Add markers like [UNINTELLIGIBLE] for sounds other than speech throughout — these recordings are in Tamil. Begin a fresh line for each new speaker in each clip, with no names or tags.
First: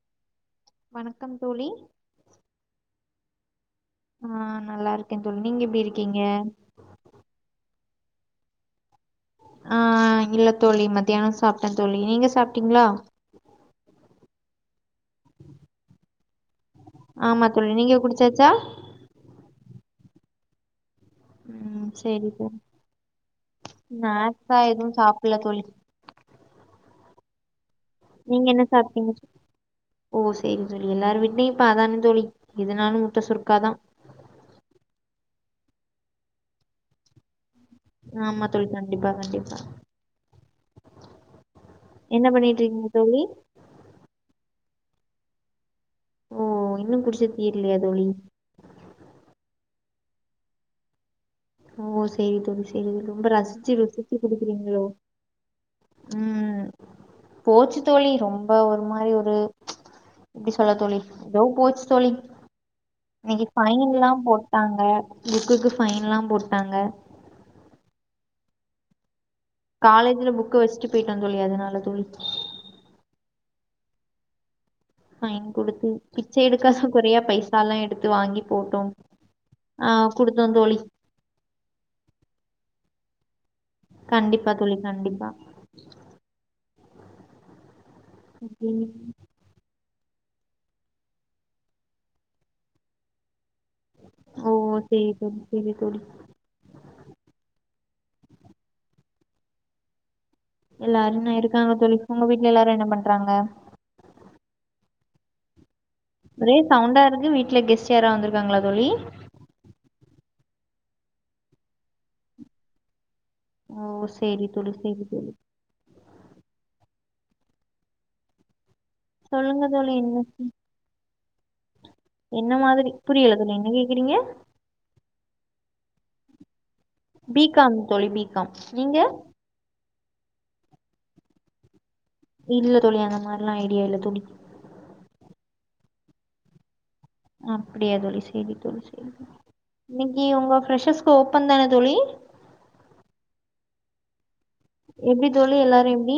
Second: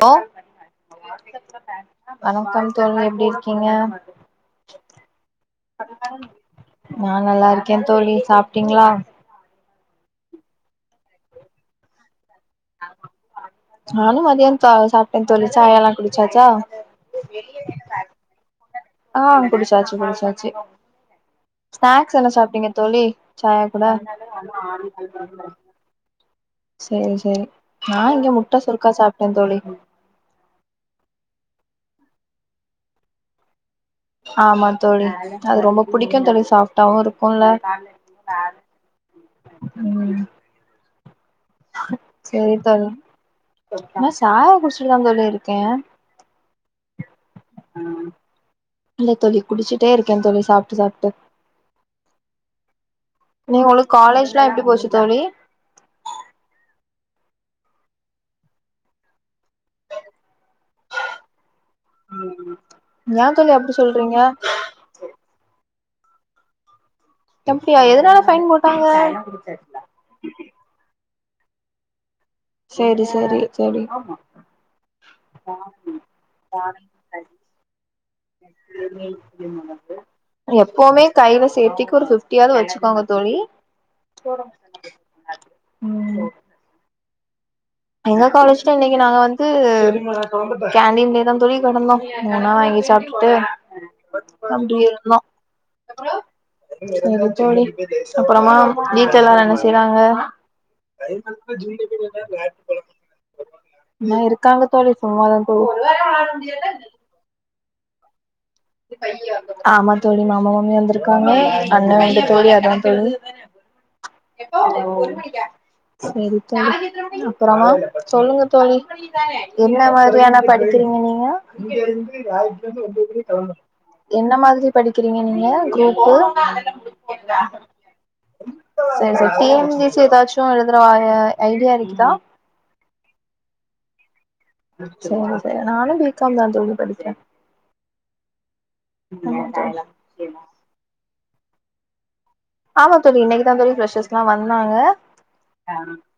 லோ
வணக்கம் தோழி
வணக்கம் தோழி எப்டி இருக்கீங்க
ஆ நல்லா இருக்கே தோழி நீங்க எப்டி இருக்கீங்க
நா நல்லா இருக்கே தோழி சாப்ட்டீங்ளா
ஆ இல்ல தோழி மத்தியானோ சாப்ட்டே தோழி நீங்க சாப்ட்டீங்ளா
நானு மதியான் சா சாப்டந் தோழி சாயாலா குடிச்சாச்சா
ஆமா தோழி நீங்க குடிச்சாச்சா
ஆ குடிச்சாச்சு குடிச்சாச்சு
ம்
ஸ்நாக்ஸ்
சேரி
என்ன சாப்ட்டிங்க தோழி சாயா கூட
ஸ்நாக்ஸா எதுவு சாப்டல தோழி
செரி செரி நா இங்க
நீங்க
முட்ட
என்ன
சுருக்கா
சாப்ட்டீங்க
சாப்டந்தோழி
ஓ செரி தோழி எல்லாரு வீட்லியு இப்ப அதான தோழி எதுனாலும் முட்ட சுருக்காதா
ஆமா தோழி அது ரொம்ப புடிக்கு தோழி சாஃப்டாவு இருக்குக்ல
ஆமா தோழி கண்டிப்பா கண்டிப்பா
ம்
என்ன
செரி
பண்ணிட்டு
தோழி
இருக்கீங்க
நா சாயா குடிஷிட்டுதா தோழி இருக்கே
ஓ இன்னு குடிச்சு தீர்லியா தோழி
இல்ல தோழி குடிச்சிட்டே இருக்கேந் தோழி சாப்ட்டு சாப்ட்டு
ஓ செரி தோழி செரி ரொம்ப
நீ
ரசிச்சு
உங்களுக்கு
ருசிச்சு
காலேஜ்லா எப்டி
குடிக்கறீங்களோ
போச்சு தோழி
ம் போச்சு தோழி ரொம்ப ஒரு மாரி ஒரு எப்டி சொல்ல தோழி எதோ போச்சு தோழி
ஏ
இன்னிக்கி
தோழி அப்டி
ஃபைன்லா
சொல்றீங்க
போட்டாங்க புக்குக்கு ஃபைன்லா போட்டாங்க
அப்டியா எதனால ஃபைன் போட்டாங்க
காலேஜில புக்கு வெஷ்ட்டு போய்ட்டேந் தோழி அதனால தோழி
செரி செரி தோழி
ஃபைன் குடுத்து பிச்ச எடுக்காத குறையா பைசால்லா எடுத்து வாங்கி போட்டோ ஆ குடுத்தோ தோழி
எப்பவுமே கைல சேஃப்டிக்கு ஒரு ஃபிஃப்டியாது வெச்சுக்கோங்க தோழி
கண்டிப்பா தோழி கண்டிப்பா
ம் எங்க காலேஜ்ல
ம்.
இன்னிக்கு நாங்க வந் து கேண்டீன்லேதா தோழி கெடந்தோ எதுனா வாங்கி சாப்ட்டு
ஓ
அப்டி
சேரி
இருந்தோ
தோழி சேரி தோழி
செரி தோழி அப்பறமா வீட்ல எல்லாரு என்ன செய்றாங்க
எல்லாருன்ன இருக்காங்க தோழி உங்க வீட்ல எல்லாரு என்ன பண்றாங்க
இன்ன இருக்காங்க தோழி சும்மாதா
ஒரே சவுண்டா இருக்கு வீட்ல கெஸ்ட் யாராவ் வந்திருக்காங்களா தோழி
ஆமா தோழி மாமா மாமி வந்திருக்காங்க அண்ணே வந்து தோழி அதா தோழி
ஓ சேரி
ஓ
தோழி சேரி தோழி
செரி தோழி அப்பறமா சொல்லுங்க தோழி
சொல்லுங்க
என்ன
தோழி
மாரியானா படிக்கிறீங்க நீங்க
என்ன மாதிரி புரியல தோழி என்ன கேக்குறீங்க
என்ன மாதிரி படிக்கிறீங்க நீங்க க்ரூப்பு
பீ காம் தோழி பீ காம் நீங்க
சரி சரி டி என் பி சி எதாச்சு எழுதுற ஐ ஐடியா இருக்குதா
இல்ல தோழி அந்த மார்லா ஐடியா இல்ல தோழி
செரி செர் நானு பி காம் தா தோழி படிக்கிற
அப்டியா தோழி செரி தோழி செரி இன்னெக்கி உங்க ப்ரஷர்ஸ்க்கு ஓப்பன் தான தோழி
ஆமா தோழி இன்னக்கி தா தோழி ஃப்ரெஷர்ஸ்க்லா வந்தாங்க
மி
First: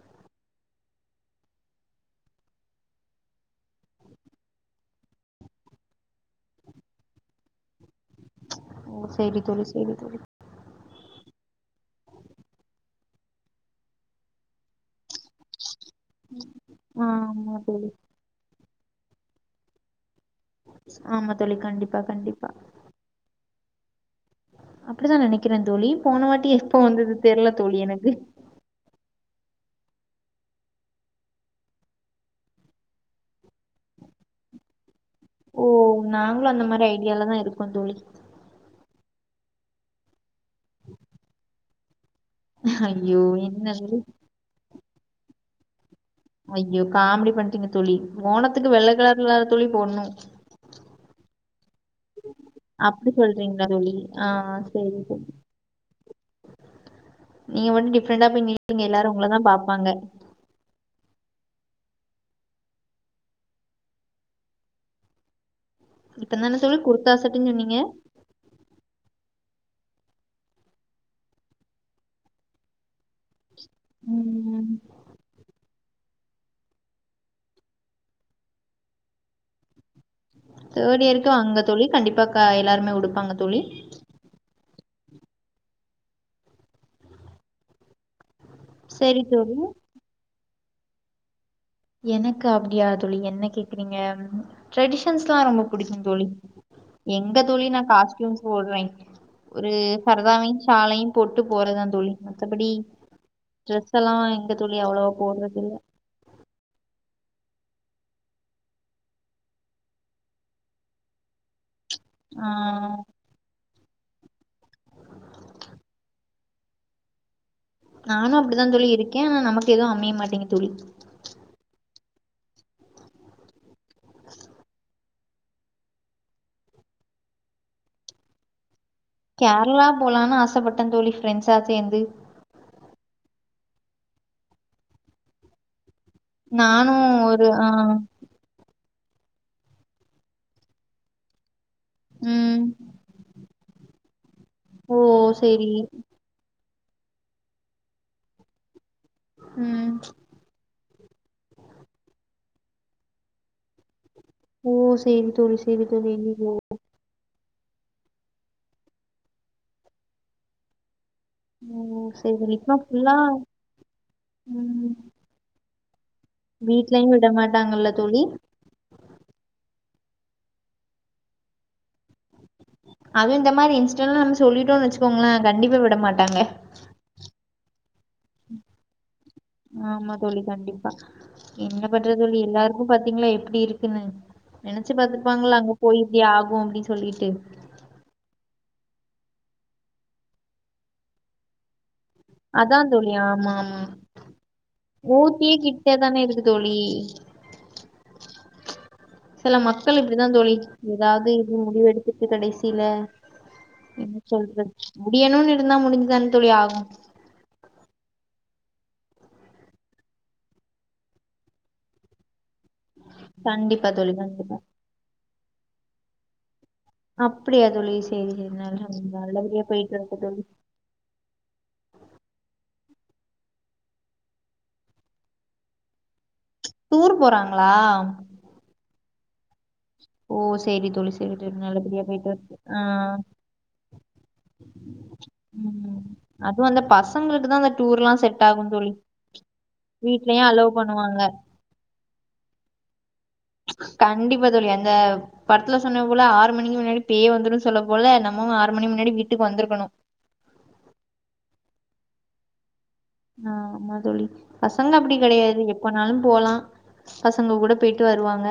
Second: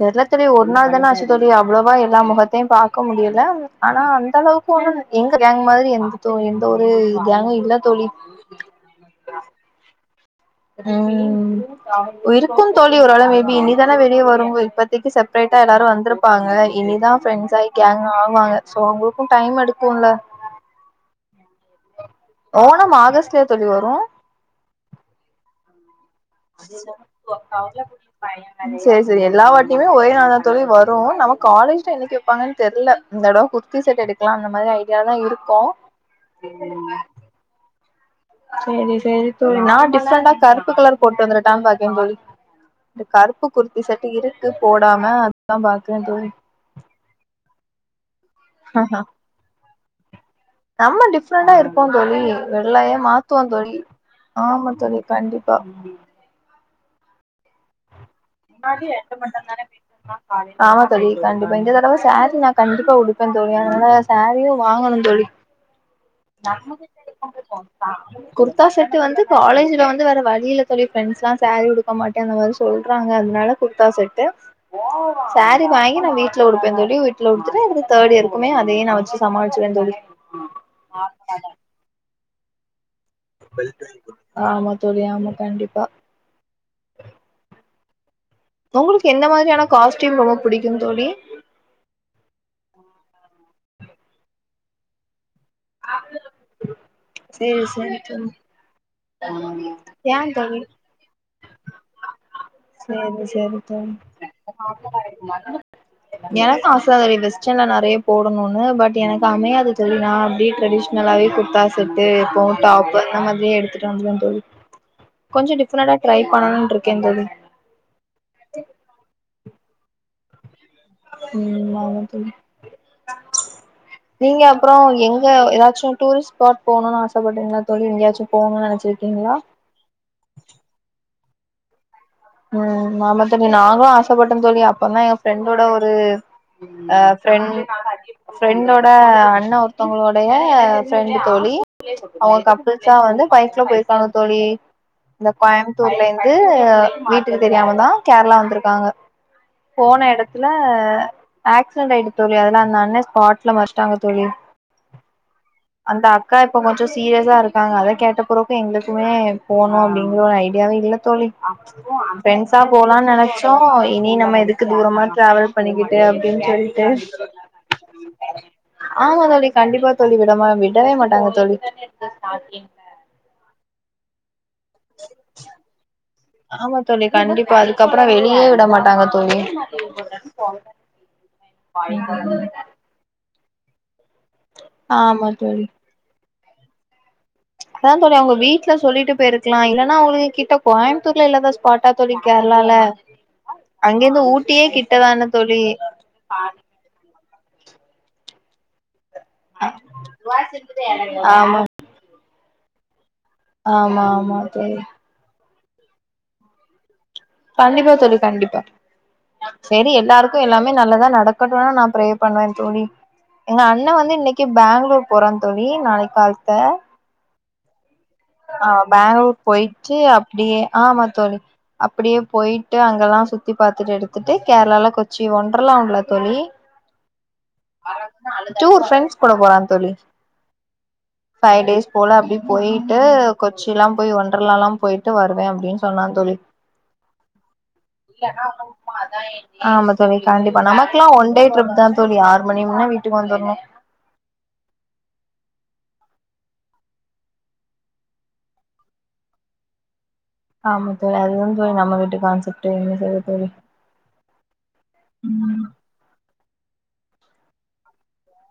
தெர்ல தோழி ஒரு நாள் தான ஆச்சு தோழி அவ்ளோவா எல்லா முகத்தையும் பாக்க முடியல ஆனா அந்த அளவு எங்க கேங்க் மாதிரி எந்த தோ எந்த ஒரு கேங்கு இல்ல தோழி
ஓ செரி தோழி செரி தோழி
ம் இருக்குந்தோழி ஒரு அளவு மேபி இனிதான வெளிய வரு இப்பத்திக்கி செப்ரேட்டா எல்லாரு வந்தற ப்பாங்க இனிதா
ஆமா
ஃப்ரெண்ட்ஸ் ஆயி
தோழி
கேங்க் ஆவாங்க சோ அவ்ங்களுக்கு டைம் எடுக்குல
ஆமா தோழி கண்டிப்
ஓனம் ஆகஸ்ட்லயா தோழி வரு
அப்பிடிதா நனக்கிற தோழி போன வாட்டி எப்ப வந்தது தெர்ல தோழி எனக்கு
செரி செரி எல்லா வாட்டியுமே ஒரே நாளா தா தோழி வரு நம்ம காலேஜ்ல என்னெக்கி வெப்பாங்கன்னு தெர்ல இந்தடவ குர்த்தி செட் எடுக்கலா அந்த மாரி ஐடியா தா இருக்கோ
கொந் தோழி
செரி செரி தோழி நா டிஃப்ரண்டா கருப்பு கலர் போட்டு வந்தரட்டான் பாக்கறேந்தோழி இந்த
ஐயோ
கருப்பு
என்ன
குர்த்தி
தோழி
செட்டு இருக்கு போடாம அதா பாக்கெறந்தோழி
ஐயோ காமெடி பண்றீங்க தோழி ஓனத்துக்கு வெள்ள கலரு இல்ல தோழி போட்னு
நம்ம டிஃப்ரண்ட்டா இருப்போ தோழி வெள்ளய
அப்டி
மாத்துவோ
சொல்றீங்களா
தோழி
ஆ
ஆமா
சேரி
தோழி கண்டிப்பா
நீங்க மட்டு டிஃப்ரண்ட்டா போய் நில்பீங்க எல்லாரு உங்களதா பாப்பாங்க
ஆமா தோழி கண்டிப்பா இந்த தடவ சேரீ நா கண்டிப்பா உடுப்பே தோழி அதனால சேரீயு வாங்கணு தோழி
இப்ப தான தோழி குர்த்தாசெட்டுனு சொன்னீங்க
குர்த்தா செட்டு வந்து காலேஜ்ல வந்து வேற வழியில்ல தோழி ஃப்ரெண்ஸ்லா சேரீ உடுக்க மாட்டே அந்த மாரி சொல்றா த்தாங்க அதனால குர்த்தா செட்டு சேரீ வாங்கி நா வீ ட்ல உடுப்பே தோழி வீட்ல குடுத்துட்டு தேர்ட் இயர்க்குமே அதே நா வெச்சு சாமளிச்சுவே தோழி
தேர்ட் இயர்க்கு அங்க தோழி கண்டிப்பா க எல்லாருமே உடு
ஆமா தோழி ஆமா கண்டிப்பா உங்களுக்கு
சரி
என்ன
தோழி
மாதிரியான காஸ்ட்யூம் ரொம்ப புடிக்கு தோழி
எனக்கு அப்டியா தோழிங்க என்ன கேக்குறீங்க ட்ரெடிஷன்ஸ்ல்லா ரொம்ப புடிக்கு தோழி எங்க தோழி
சேரி
நா
சேரி தோழி
காஸ்ட்யூம்ஸ் போட்ற்றே ஒரு
ஏ
ஃபர்தாவையு
தோழி
சால்லயு போட்டு போறத்தா தோழி கப்படி
சேரி சேரி தோழி
ட்ரெஸ்ல்லா எங்க தோழி அவ்ளோவா போட்றது
எனக்கு ஆச இந்த வெஸ்டன்ல நறையா போடணுன்னு பட் எனக்கு அமையாது தோழி நா அப்டியே ட்ரெடிஸ் னாலாவே இந்த குர்த்தா செட்டு போட்
ஆஹ்
டாப்பு அந்த மாத்ரியே ட்றாங்க தோழி கொஞ்சொ டிஃப்ரன்டா ட்ரை பண்ணலான் இருக்கே தோழி
நானு அப்டிதா தா தோழி இருக்கே ஆனா நமக்கு எது அமய மாட்டிங் தோழி
ம் ஆமா தோழி நீங்க அப்பறோ எங்க எதாச்சு ட்டூரிஸ்ட் ஸ்பாட் போணுனு ஆசப்பட்டிங்களா தோழி எங்க்யாச்சு போணு நெனச்சிர்க்கீங்களா
கார்ளா போலான்னு ஆசப்பட்டந்தோழி ஃப்ரெண்ட்ஸா சேந்து
ம் ஆமா தோழி நாங்களு ஆசப்பட்டோ தோழி அப்பன்தா எங்க ஃப்ரெண்டோட ஒரு ஆ
நானும் ஒரு
ஃப்ரெண்ட்
ஆ
ஃப்ரெண்டோட அண்ணா ஒருத்தோங்களுடைய ஃப்ரெண்டு தோழி அவுங்க
ம்.
கப்புள்ஸா வந்து பைக்ல போயிருக்காங்க தோழி
ஓ!
இந்த
சரி.
கோயம்புத்தூர்ல ந்து வீட்டுக்கு தெரியாமதா கேர்ளா வந்திருக்காங்க
ம்.
போன எட த்துல ஆக்சிடெண்ட் ஆய்ட்டு தோழி அதுல அந்த அண்ணே ஸ்பாட்ல மஷ்ட்டாங்க தோழி
ஓ! சரி தோழி, சரி
அந்த
தோழி.
அக்கா
ஐயையோ!
இப்ப கொஞ்சோ சீரியஸாரு க்காங்க அத கேட்ட பெறகு எங்ளுக்மே போனு அப்டிங்கற ஒரு ஐடியாவே இல்ல தோழி
ஓ! சரி தோழி.
ஃப்ரெண்ஸா
இப்பலாம்
போலான்
ஃபுல்லா
நெனச்சோ இனி நம்ம எதுக்கு
ம்.
தூரமா டிராவல் பண்ணிக்கி ட்டு அப்டின் சொல்ட்டு
வீட்லயும் விட மாட்டாங்கல்ல தோழி?
ஆமா தோழி கண்டிப்பா தோழி விடமா விடவே மாட்டாங்க தோழி
அது இந்த மாரி இன்ஸிடென்லா நம்ம சொல்லிட்டோன் வச்சுகோங்ளே கண்டிப்பா விட மாட்டாங்க
ஆமா தோழி கண்டிப்பா அதுக்கப்றோ‌ வெளியே விட மாட்டாங்க தோழி
ஆமா தோழி கண்டிப்பா என்ன பண்ற தோழி எல்லாரு பாத்தீங்களா எப்டி இருக்குன்னு நெனச்சு
ஆமா
பாத்துருப்பாங்களா
தோழி
அங்கபோய் இப்டி ஆகு அப்டி சொல்லிட்டு
அதா தோழி அவுங்க வீட்ல சொல்லிட்டு போய்ருக்லா இல்லனா அவுங்களுகிட்ட கோயம்புத்தூர்ல இல்லாத ஸ் பாட்டா தோழி கேர்ளால
அதான் தோழி. ஆமா, ஆமா.
அங்கெந்து ஊட்டியே கிட்டதானே தோழி
[UNINTELLIGIBLE] எதுக்கு தோழி சில மக்கள் இப்டிதா தோழி எதாவ்து இது முடிவு எடுத்துட்டு கடைசில
ஆமா ஆமா தோழி
முடியணுன் இருந்தா முடிஞ்சு தானே தோழி ஆகு
கண்டிப்பா தோழி கண்டிப்பா செரி எல்லாருக்கு எல்லாமே நல்லதா நடக்கட்டுனு நா ப்ரே பண்ணுவே தோழி எங்க
கண்டிப்பா
அண்ணே
தோழி
வந்து இன்னக்கி
கண்டிப்பா
பெங்களூர் போறா தோழி நாளைக் கால்த்த
அப்பிடியா தோழி சேரி சேரி நல்
பேங்களூர்
நல்லபடியா
போயிட்டு
போய்ட்டு வர்ட்டு தோழி
ஆமா தோழி அப்பிடியே போய்ட்டு அங்கல்லா சுத்தி பாத்துட்டு எடுத்துட்டு கேர்ளால கொச்சி ஒன்டர்லாம்ல தோழி
டூர் போறாங்களா
டூர் ஃபிரெண்ட்ஸ் கூட போறா தோழி
ஓ சேரி தோழி சேரி தோழி நல்லபடியா போய்ட்டு வரட்டு ஆ
ட்டு கொச்சில்லா போய் ஒன்டர்லாலா போய்ட்டு வருவே அப்டின்
ம்
சொன்னா தோழி
அதுவு அந்த பசங்களுக்கு தா அந்த டூர்லா செட் ஆகும் தோழி
ஆமா தோழி
வீட்லயு
கண்டிப்பா
அலோ
நமக்லா
பண்ணுவாங்க
ஒன் டே ட்ரிப் தா தோழி ஆறு மணி முன்ன வீ ட்டுக்கு வந்துர்னு
கண்டிப்பா தோழி அங்க படத்ல சொன்னது போல ஆறு மணிக்கு முன்னாடி பேய் வந்துருன் சொல்ல போல நம்ம ஆறு மணி முன்னாடி வீட்டுக்கு வந்துருக்கனு
ஆமா தோழி அது வந்து நம்ம வீட்டு கான்செப்ட்டு என்ன செய்ய தோழி
ஆ ஆமா தோழி பசங்க அப்டி கெடயாது எப் பன்னாலு போலா பசங்க கூட போய்ட்டு வருவாங்க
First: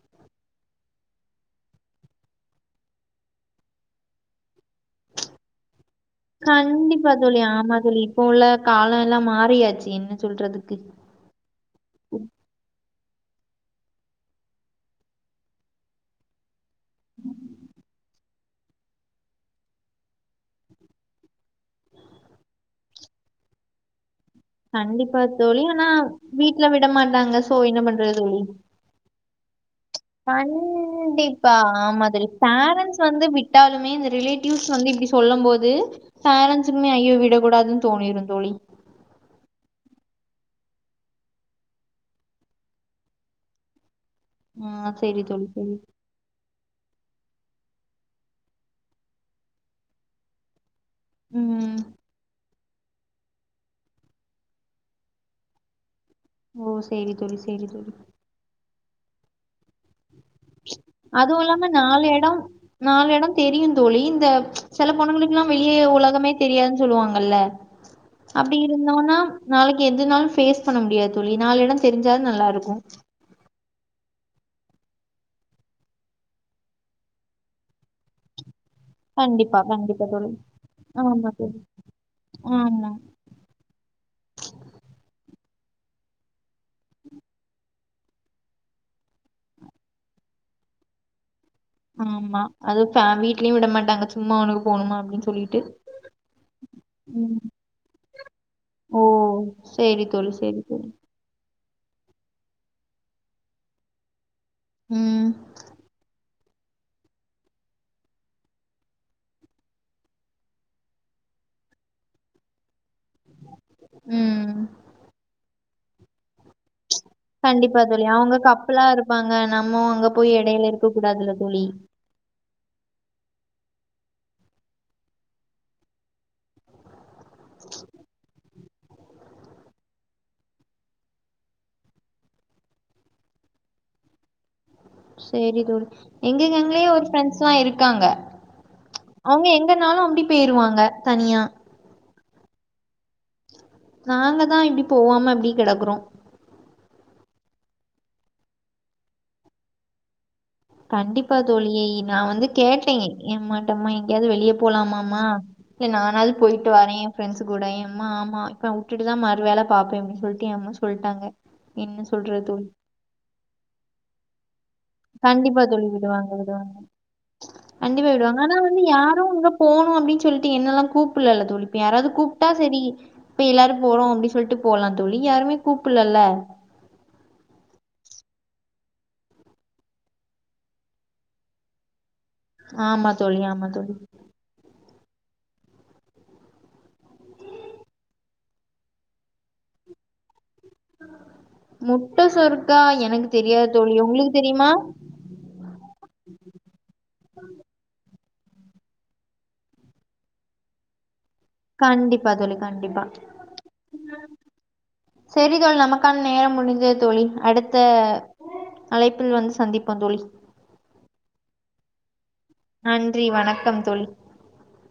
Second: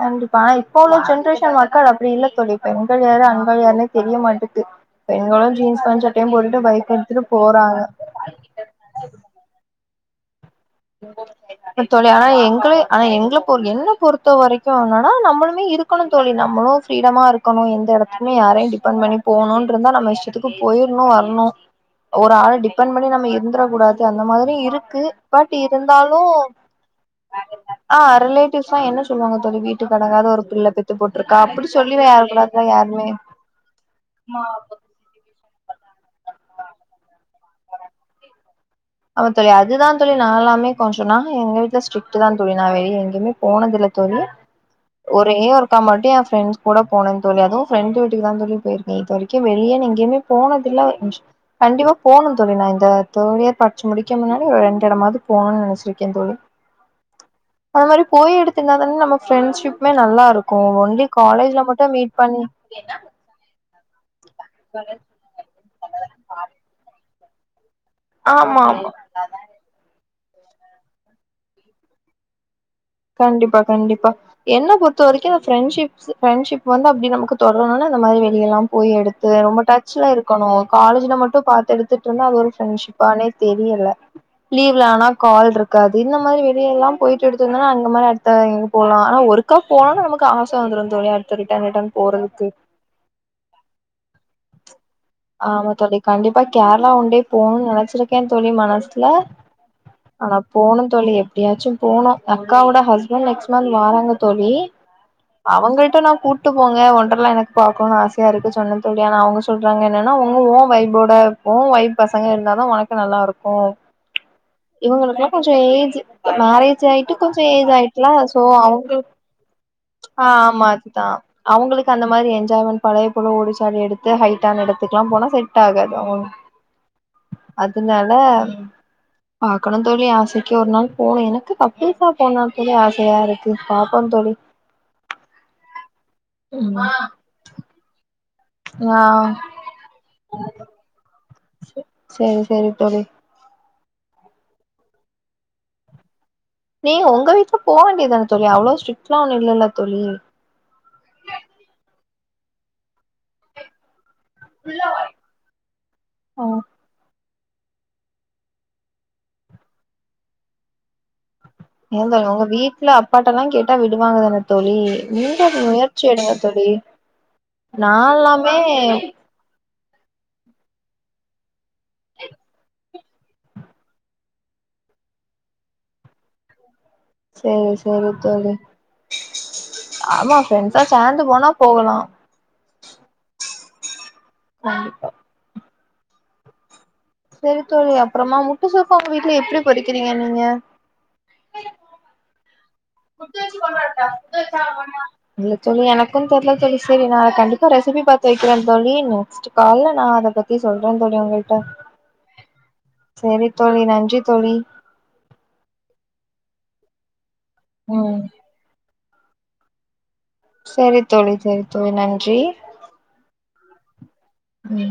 கண்டிப்பா இப்ப உள்ள ஜென்ரேஷன் மக்கள் அப்டி இல்ல தோழி பெண்கள் யாரு ஆண்கள் யாருன்னே தெரிய மாட்டுது பெண்களு ஜீன்ஸ் பேண்ட் சட்டையு போட்டுட்டு பைக் எடுத்துட்டு போறாங்க
இப்ப உள்ள காலோ எல்லா மாறியாச்சு என்ன சொல்றதுக்கு
தோழி ஆனா எங்ளே ஆனா எங்ள பொ என்ன பொறுத்த வரைக்கு என்னனா நம்மளுமே இரு க்கனு தோழி நம்மளு ஃபிரீடமா இருக்கனு எந்த எடத்துக்குமே யாரையு டிபெண்ட் பண்ணி போணுன்ட்ருந்தா நம்ம இஷ்டத்துக் கு போயிர்ணு வர்ணு ஒரு ஆள டிபெண்ட் பண்ணி நம்ம இருந்துற கூடாது அந்த மாரி இருக்கு
கண்டிப்பா
பட்
தோழி ஆனா
இருந்தாலு
வீட்ல விட மாட்டாங்க சோ என்ன
ஆ
பண்றது தோழி
ரிலேட்டிவ்ஸ் என்ன சொல்வாங்க தோழி வீ
கண்டிப்பா ஆமா
சொல்லிலா
தோழி
யாரக்கூடாதுல
பேரண்ட்ஸ்
யாருமே
வந்து விட்டாலுமே இந்த ரிலேட்டிவ்ஸ் வந்து இப்டி சொல்லம்போது பேரண்ஸுக்குமே ஐயோ விடக்கூடாதுன் தோனிரு தோழி
ஆமா தோழி அதுதா தோழி நாலாமே கொஞ்சுன்னா எங்க வீட்ல ஸ்ட்ரிக்ட்டு தா தோழி நா வெளிய எங்கயுமே போனதுல்ல தோழி
ஆ சேரி
ஒரே
தோழி சேரி
ஒருக்கா மாட்டியு ஏ ஃப்ரெண்ஸ் கூட போன்ங் தோழி அதுவு ஃப்ரெண்ட் வீட்டுக்கு தா தோழி போயிருக்க இது வரைக்கு வெளியன் எங்கயுமே போனதில்ல
ம்
கண்டிப்பா போணு தோழி நா இந்த தோழியற்பட் ச்சு முடிக்கணுனால் ரெண்டு எடமாவது போணுன் நெனச்சிருக்கே தோழி
ஓ சேரி தோழி சேரி
அந்த
தோழி
மாரி போய் எடுத் துர்தான நம்ம ஃப்ரெண்ட்ஷிப்மே நல்லா இருக்கு ஒன்லி
அதுவு
காலேஜ்ல மட்டு மீட் பண்ணி
தெரியுந் தோழி இந்த செல பொண்ணுங்களுக்குலா வெளியே உலகமே தெரியாதுன் சொல்லுவாங்கல்ல அப்டி
ஆமா ஆமா
இருந்தோன்னா நாளைக்கு எதுனாலு பேஃஸ் பண்ண முடியாது தோழி நாலு எடோ தெரிஞ்சா நல்லா இருக்கு
கண்டிப்பா கண்டிப்பா என்ன பொறுத்த வரைக்கு நா ஃப்ரண்ஷிப்ஸ் ஃப்ரண்ஷிப் வந்து அப்டி நமக்கு தொடரணுனால அந்த மாரி வெளியலாம் போய் எடுத்து
கண்டிப்பா
ரொம்ப
கண்டிப்பா
டச்ல
தோழி
இருக்கணு காலேஜ்ல
ஆமா
மட்டு
தோழி
பாத் எடுத்துட்ருந்தா அது ஒரு
ஆமா
ஃப்ரெண்ட்ஷிப்பானே தெரியல லீவ்ல ஆனா கால்ருக்காது இந்த மாரி வெளிய எல்லா போயிட்டு எடுத்தந்தனா இந்தமாரி அடுத்த எங்க போலா அனா ஒருக்கா போனா நமக்கு ஆச வந்துரு தோழி அடுத் [UNINTELLIGIBLE]
ஆமா அதுவு ஃபே வீட்லயு விட மாட்டாங்க சும்மா உனுக்கு போனுமா அப்டின்னு சொல்லிட்
ஆமா தோழி கண்டிப்பா கேரளா ஒண்டே போணுன் நெனச்சிருக்கே தோழி
ஓ
மனசுல
சேரி தோழி
அனா
சேரி
போணு தோழி எப் டியாச்சு போனு அக்காவோட ஹஸ்பண்ட் நெக்ஸ்ட் மந்த் வாராங்க தோழி
ம்
அவங்கிட்ட நா கூட்டு போங்க ஒன்டர்லா எனக்கு பாக்கணுன் ஆசையா இருக்கு சொன்ன தோழி அனா அவுங்க சொல்றாங்க என்னன்னா உங்க ஓ வைபோட ஓ வைப் பசங்க இருந்தா தா உனக் க நல்லாயிருக்கு
ம்
இவுங்களுக்குலா கொஞ்சோ ஏஜ் மேரேஜ் ஆயிட்டு கொஞ்சோ ஏஜ்
கண்டிப்பா தோழி.
ஆயிருகளா
அவங்க
சோ
கப்பலா
அவுங்களுக்
இருப்பாங்க. நம்ம அங்க
ஆ
போய்
ஆமா
இடையில இருக்கக்
அதுதா
கூடாதுல்ல தோழி.
அவுங்களுக் அந்த மாரி ஏன் [UNINTELLIGIBLE] பழைய போல ஓடிச்சாடி எடுத்து ஹைட்டான எடுத்துக்கலா போனா செட் ஆகாது அவுங் அதுனால பாக்கணு தோழி ஆசைக்கு ஒரு நாள் போணு எனக்கு தப் பீஸா போணுன்ட்டு தா ஆசையா இருக்கு பாப்போம் தோழி
சேரி தோழி எங்க
ம்
கேங்லயே ஒரு ஃப்ரெண்ட்ஸ்லா இருக்காங்க
ஆ
அவுங்க எங்கனாலு அப்டி போயிருவாங்க தனியா
சேரி சேரி தோழி
நாங்கதா இப்டி போவாம இப்டி கெடக்குறோ
நீங்க உங்க வீட்ல போ வேண்டியதான தோழி அவ்ளோ ஸ்ட்ரிட்லா ஒன்னு இல்லல்ல தோழி
கண்டிப்பா தோழி நா வந்து கேட்டே எமாட்டமா எங்கயாது வெளிய போலாமாமா செர் நானாவது
ஆ
போயிட்டு வரே ஃப்ரெண்ட்ஸ்ஸு கூட யம்மா ஆமா இப்ப உட்டுட்டு தா மறு வேல பாப்பே அப்டின் சொல்ட்டு ஏ அம்மா சொல்ட்டாங்க என்ன
ஏதங்கோ
சொல்றது
உங்க
தோழி?
வீட்ல அப்பாட்டல்லா கேட்டா விடுவாங்க தான தோழி நீங்க
கண்டிப்பா தோழி
முயற்சி
விடுவாங்க
எடுங்க தோழி
விடுவாங்க கண்டிப்பா விடுவாங்க
நால்லாமே
அனா வந்து யாரு உங்க போனு அப்டின் சொல்ட்டு என்னல்லா கூப்பல்லல தோழி இப்ப யாராவது கூப்ட்டா செரி இப்ப எல்லாரு போறோ அப்டி சொல்ட்டு போலா தோழி யாருமே கூப்பல்லல
சேரி சேரி தோழி ஆமா ஃப்ரெண்ட்ஸா சேந்து போனா போகலா
ஆமா தோழி ஆமா தோழி
கண்டிப்பா செரித்தோழி அப்பறமா முட்டசொரக்கா உங்க வீட்ல எப்டி படிக்கிறீங்க நீங்க
முட்ட சொரக்கா எனக்கு தெரியாது தோழி உங்களுக்கு தெரியுமா
இல்ல தோழி எனக்கு தெர்ல தோழி செரி நா கண்டிப்பா ரெசிபி பாத்து வெக்கிறே தோழி நெக் ஸ்ட் கால நா அத பத்தி சொல்ற தோழி உங்க டா
கண்டிப்பா தோழி,
சேரி தோழி நன்றி தோழி
சேரி தோழி நமக்கான நேரம் முடிந்தது தோழி அடுத்த
ம்
அழைப்பில் வந்து சந்திப்போ தோழி
சேரி தோழி சேரி தோழி நன்றி
நன்றி வணக்கம் தோழி
ம்